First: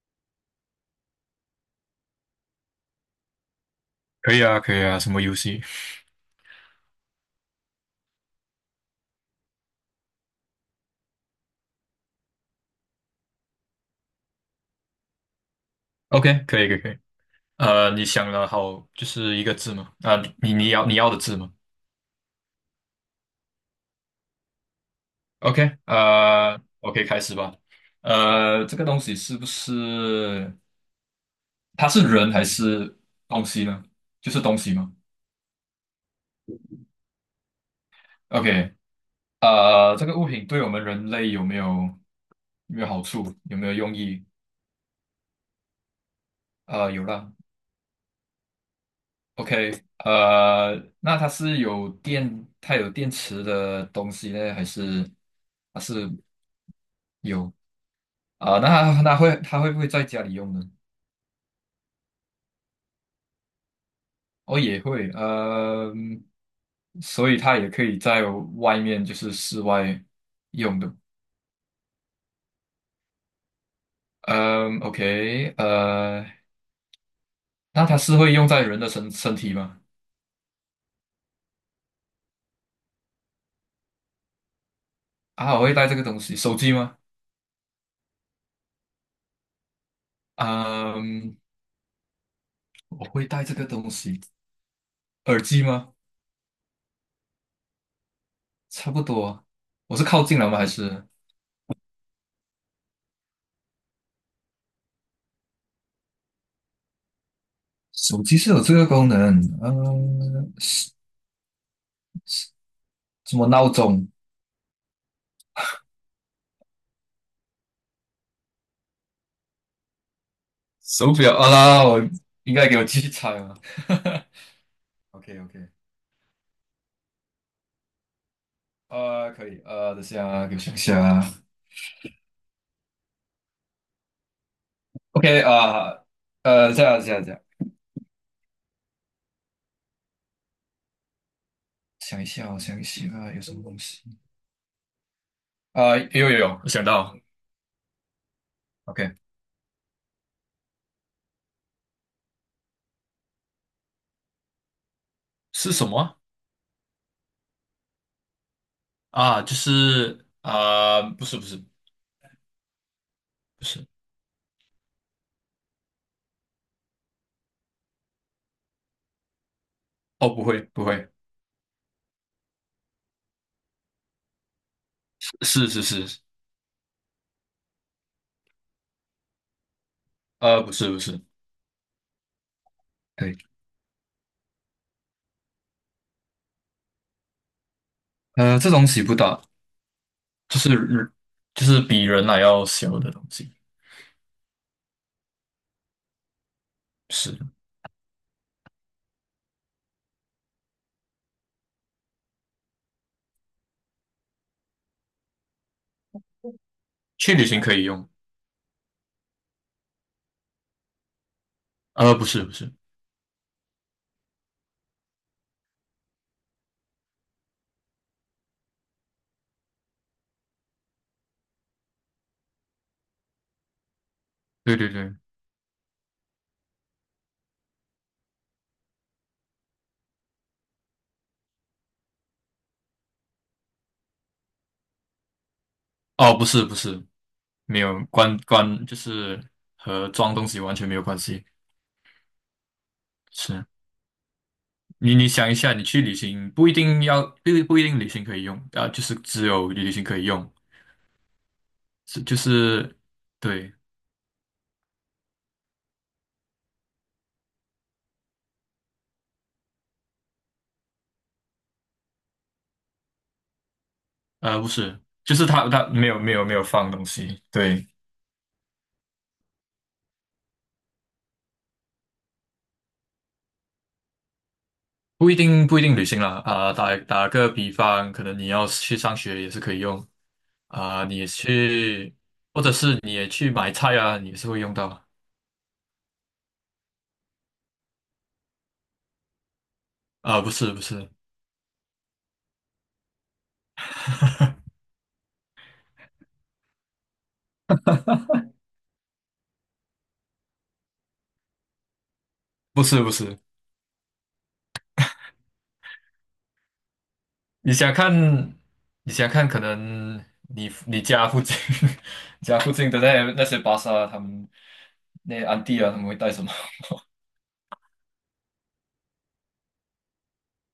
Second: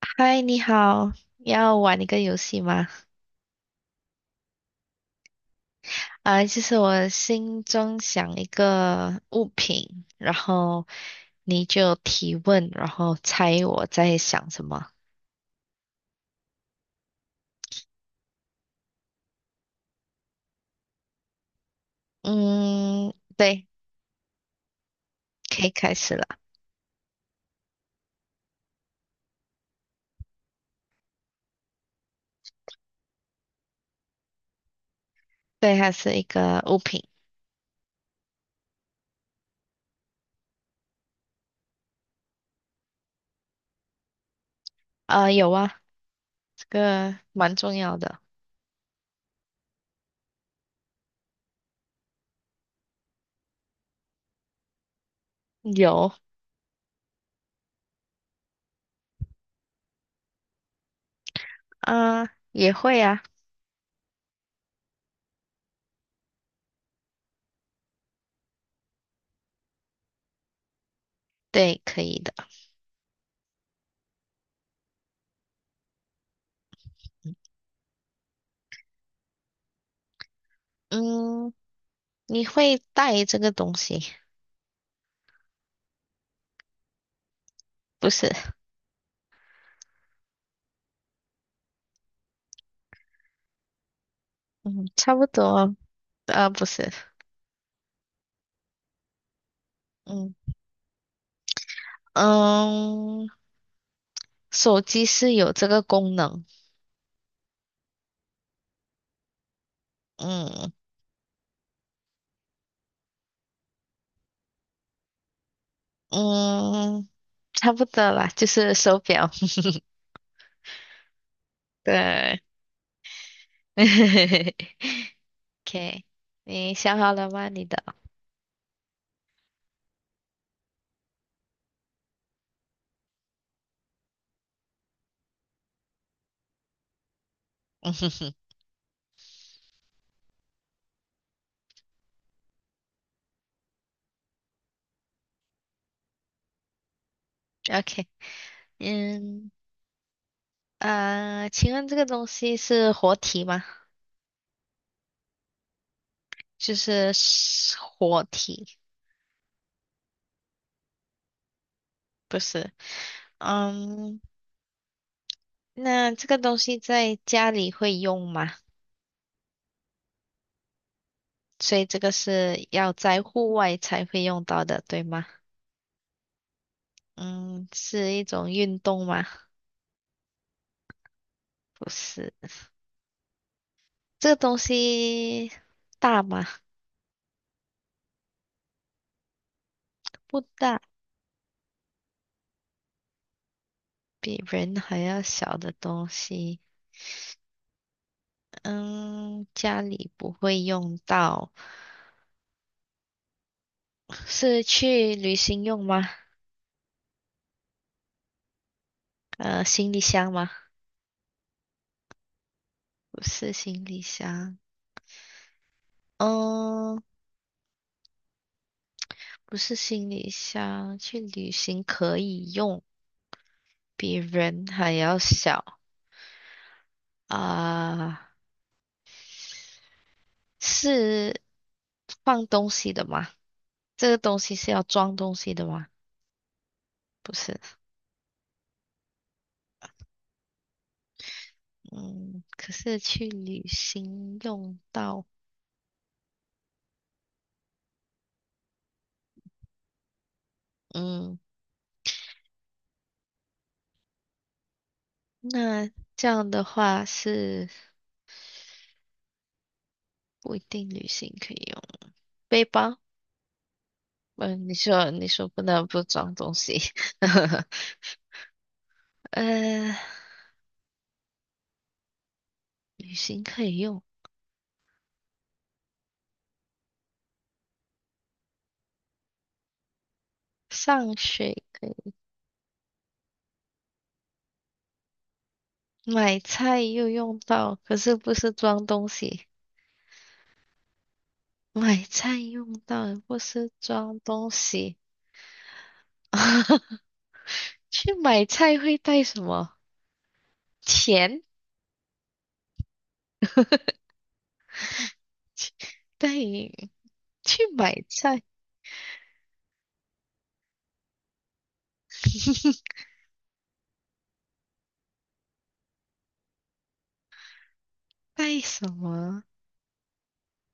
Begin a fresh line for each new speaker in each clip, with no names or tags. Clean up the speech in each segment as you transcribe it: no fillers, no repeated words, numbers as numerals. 嗨，你好，要玩一个游戏吗？
可以啊，可以啊，什么游戏
就是我心中想一个物品，然后你就提问，然后猜我在想什么。
？OK，可以，可以，可以。你想了好，就是一个字吗？啊、你你要你要的字吗
嗯，对，可以
？OK，
开始了。
OK，开始吧。这个东西是不是它是人还是东西呢？就是东西吗
对，还是一个物品。
？OK，这个物品对我们人类有没有有没有好处？有没有用意？
有啊，这
有
个
啦。
蛮重要的。
OK，那它是有电，它有电池的东西呢，还是它是
有
有啊，那他会不会在家里用呢？
啊、也会啊，
哦，也会，嗯，所以它也可以在外面，就是室外用的。
对，可以的。
嗯，OK，那它是会用在人的身体吗？
嗯，你会带这个东西？
啊，我会带这个东西，手机吗？
不是，
嗯，我会带这个东西，
嗯，差不
耳机
多，
吗？
呃，不是，
差不多，我是靠近了
嗯
吗？还是
嗯。手机是有这个功能，
手机是有这个功能？嗯，
嗯
什么闹钟？
嗯，差不多啦，就是手表，
手表啊啦，我
对
应该给我继续猜啊。OK OK，
，OK，你想好了吗？你的
可以，等下啊给我想一下啊。OK 啊、这样，想一下哦，我想一下啊，有什么东西啊、有，我想到
，OK，
，OK，
嗯请问这个东西是活体吗？
是什么
就是活体，
啊？啊就是啊、
不是，
不是，
嗯，那这个东西在家里会用吗？
哦，不会不会，
所以这个是要在户外才会用到的，对吗？
是是是，
嗯，是一种运动吗？
不是不是，
不是，
对，
这个东西大吗？
这东西不大，
不
就
大，
是就是比人还要小的东西，
比人还要小的东西。
是
嗯，家里不会用到，是去旅行用吗？
去旅行可以用，
呃，行李箱吗？
不是不是。
不是行李箱。嗯，不是行李箱，去旅行可以用，比人
对对
还
对，
要小啊，是放东西的吗？这个东西是要装东西的吗？
哦，不是不是，
不是，
没有关关，就是和装东西完全没有关系。
嗯，可是去
是
旅行用
你
到，
你想一下，你去旅行不一定旅行可以用啊，就是只有旅行可以用，
嗯，
是就是对，
那这样的话是不一定旅行可以用背包。嗯，
不
你
是，
说你
就是
说不
他
能
他
不
没有没
装
有
东
没有
西，
放东西，对，
呃，旅行可以用，
不一定旅行啦啊，打个比方，可能你要去上学也是可以用啊，
上
你也
学可以，
去或者是你也去买菜啊，你也是会用到
买菜又用到，可是不是装东西，
啊，不是不是。
买菜用到不是装东西，去买菜会带什么？钱？
不是不是，
带你去
你想
买菜，
看，你想看，可能你家附近 家附近的 那些巴萨，他们那些安迪啊，他们会带什么？
带什么？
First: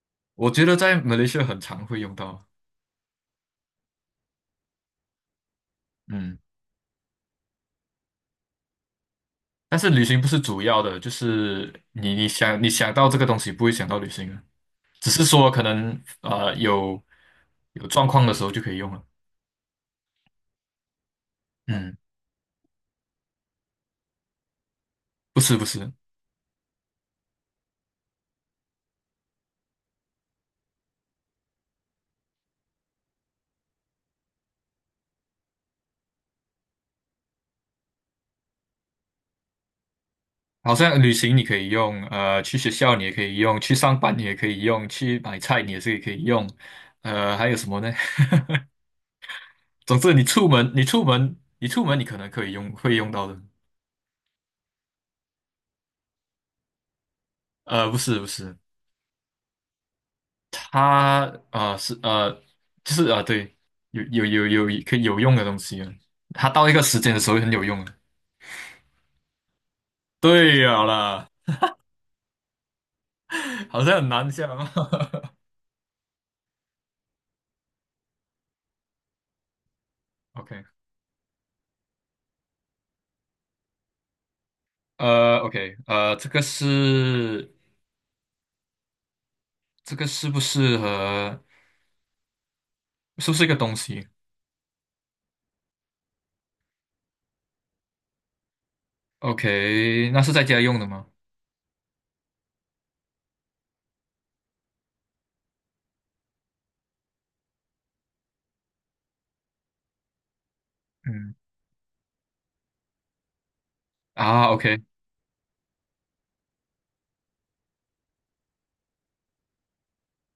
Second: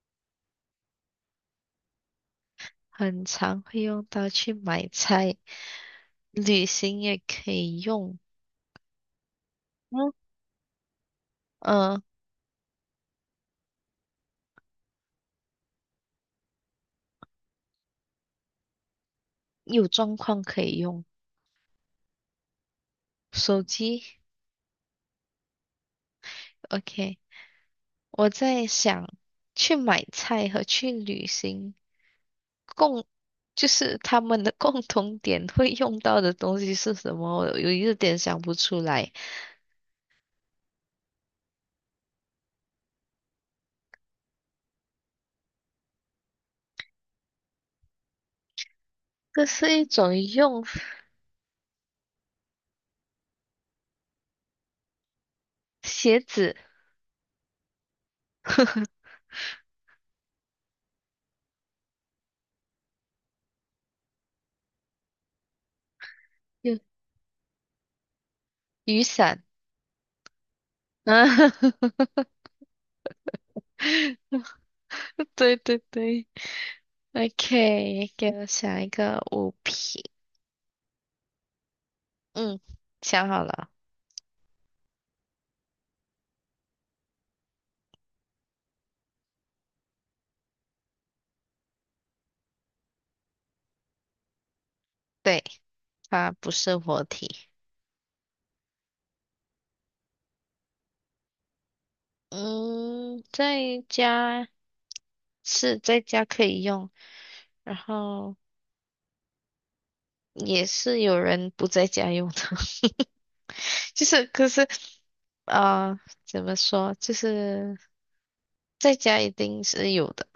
我觉得在马来西亚很常会用到，
很常会用到去买菜，
嗯，
旅行也可以用。
但是旅
嗯，
行不是主要的，就是
呃，
你想到这个东西，不会想到旅行啊，只是说可能有有状况的时候就可以用了，
有状况可以用
嗯，
手机。
不是不是。
OK，我在想去买菜和去旅行共，就是他们的 共同点会用到的东西是什么？我有一点想不出来。
好像旅行你可以用，去学校你也可以用，去上班你也可以用，去买菜你也是可以用，还有什么呢？
这是一
总之
种
你出
用
门，你出门，你出门你可能可以用，会用到的。
鞋子，
不是不是，它呃是呃就是对，有可以有用的东西啊，它到一
用
个时间的时候会很有用的。
雨伞。
对呀
啊，
啦，好像很难想啊。
对对对。OK，给我想一个物品。
OK，
嗯，想好了，
OK，这个是不是和是不是一个东西？
对，它不是活体。
OK，那是在家用的吗？
嗯，在家是在家可以用，然后也是有
嗯
人不在家用的，就是可
啊
是
，OK，
啊，怎么说，就是在家一定是有的。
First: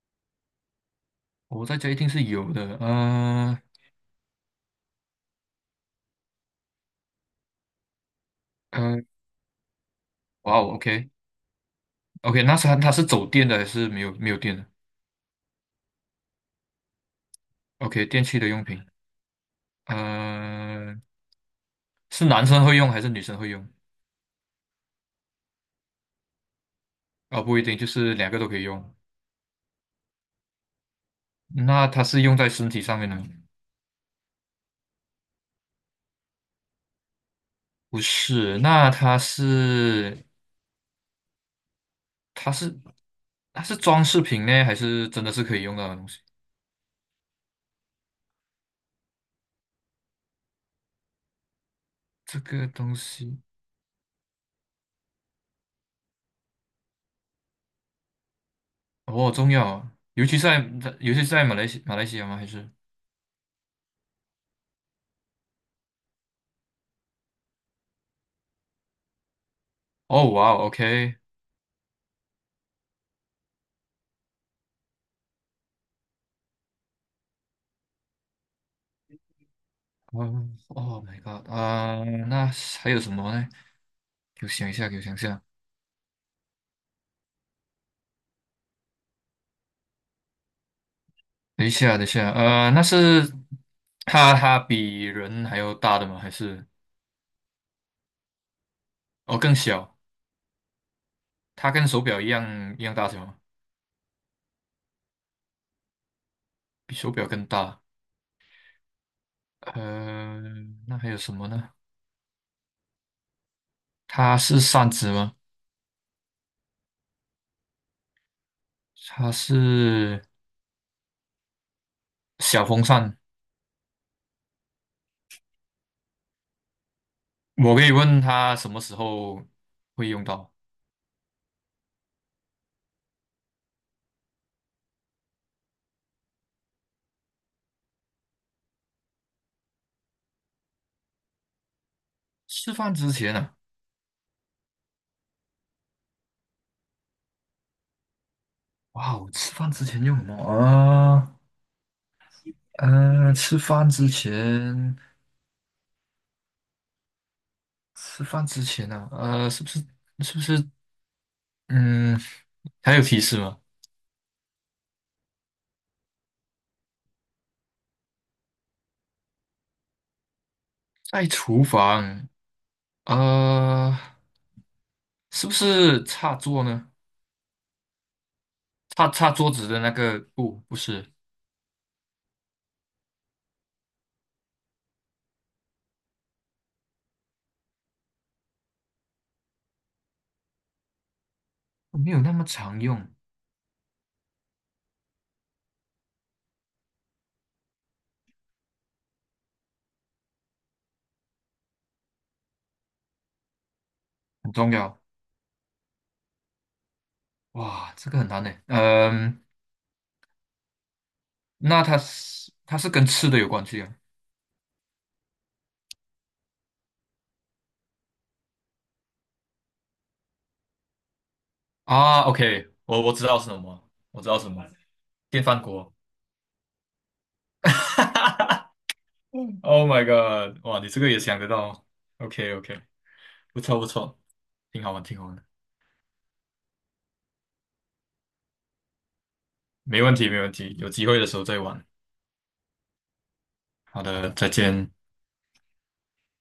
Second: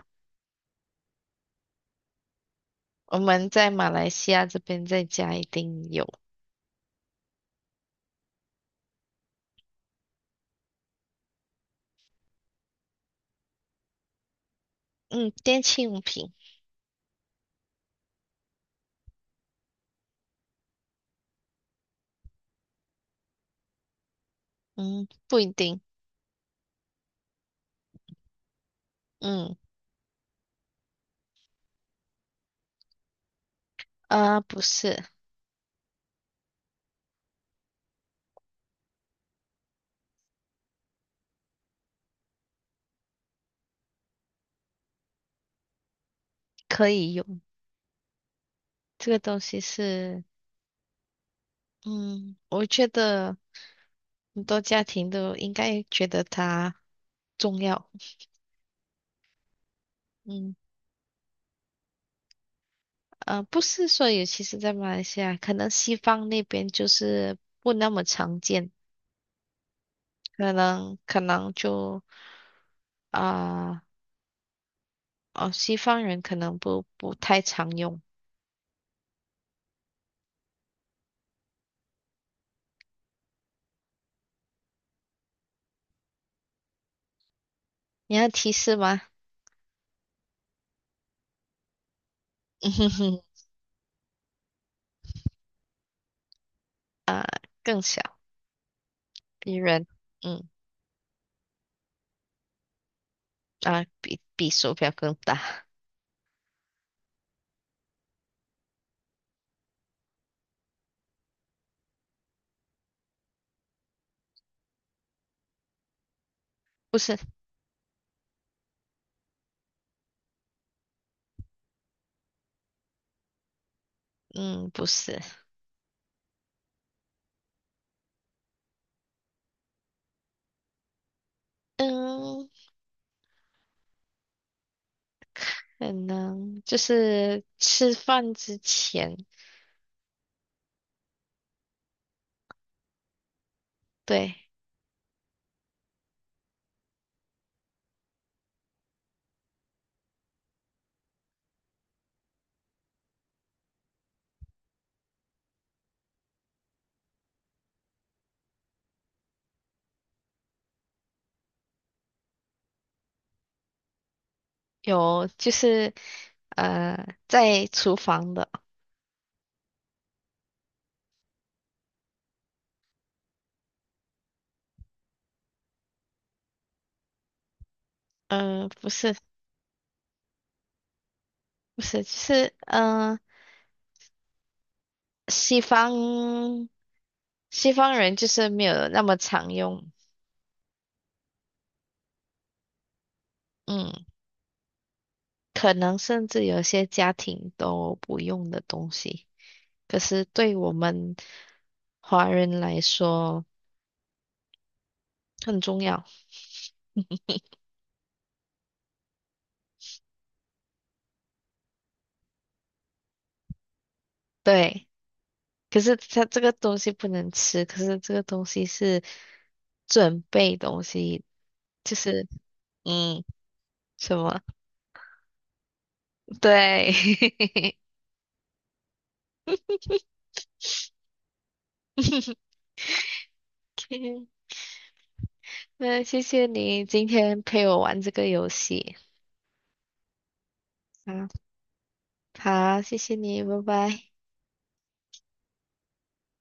我在家一定是有的。
我们在马来西亚这边在家一定有，
呃，哇哦，OK，OK，那是它是走电的还是没有电的
嗯，电器用品。
？OK，电器的用品，呃，是男生会用还是女生会用？
嗯，不一定。
啊，不一定，就是两个都可以用。
嗯，
那它是用在身体上面的吗？
啊，不是，
不是，那它是它是装饰品呢，还是真的是可以用到的东西？
可以用。这个东西是，嗯，
这
我
个
觉
东
得
西
很多家庭都应该觉得它重要。
哦，中药，尤其是
嗯，
在尤其是在马来西亚吗？还是
呃，不是说，尤其是在马来西亚，可能西方那边就是不那么常见，
哦，
可
哇哦
能
，OK，
可能就啊、哦，西方人可能不太常用。
嗯，Oh my God，啊、那还有什么呢？给我想一下，给我想一下，
你要提示吗？
等一下，等一下，
嗯
那
哼哼，
是它比人还要大的吗？还是
更小，
哦更
比人，
小？
嗯
它跟手表一样大小吗？
啊，比手表更大。
比手表更大。呃，那还有什么呢？它是扇子吗？
不是。
它是小风扇。
嗯，不是，
我可以问它什么时候会用到？
嗯，可能就是吃饭之前，
吃饭之前呢？
对，
哇哦，吃饭之前用什么啊？吃饭之前，吃饭之前呢？啊呃，是不是是不是嗯，还有提示吗？
有就是呃，在厨房的，
在厨房，呃，是不是擦桌呢？
嗯、不
擦
是，
擦桌子的那个布不是，
不是，就是西方西方人就是没有那么常用，
没有那么常用，
嗯，可能甚至有些家庭都不用的东西，可是对我们华人来说
很重要。
很重要，
哇，这个很难呢。嗯、那它是跟吃的有关系啊？
对。可是它这个东西不能吃，可是这个东西是准备东西，就
啊
是
，OK，我
嗯
知道是什么，
什
我知道
么？
什么，电饭锅。
对，
哈 Oh my god！哇，你这个也想得到 ？OK OK，不错不错，
OK，
挺好玩的
那谢谢你今天陪我玩这个游戏
没问题没问题，有机会的时
好，
候再玩。
好，谢谢你，拜拜。
好的，再见。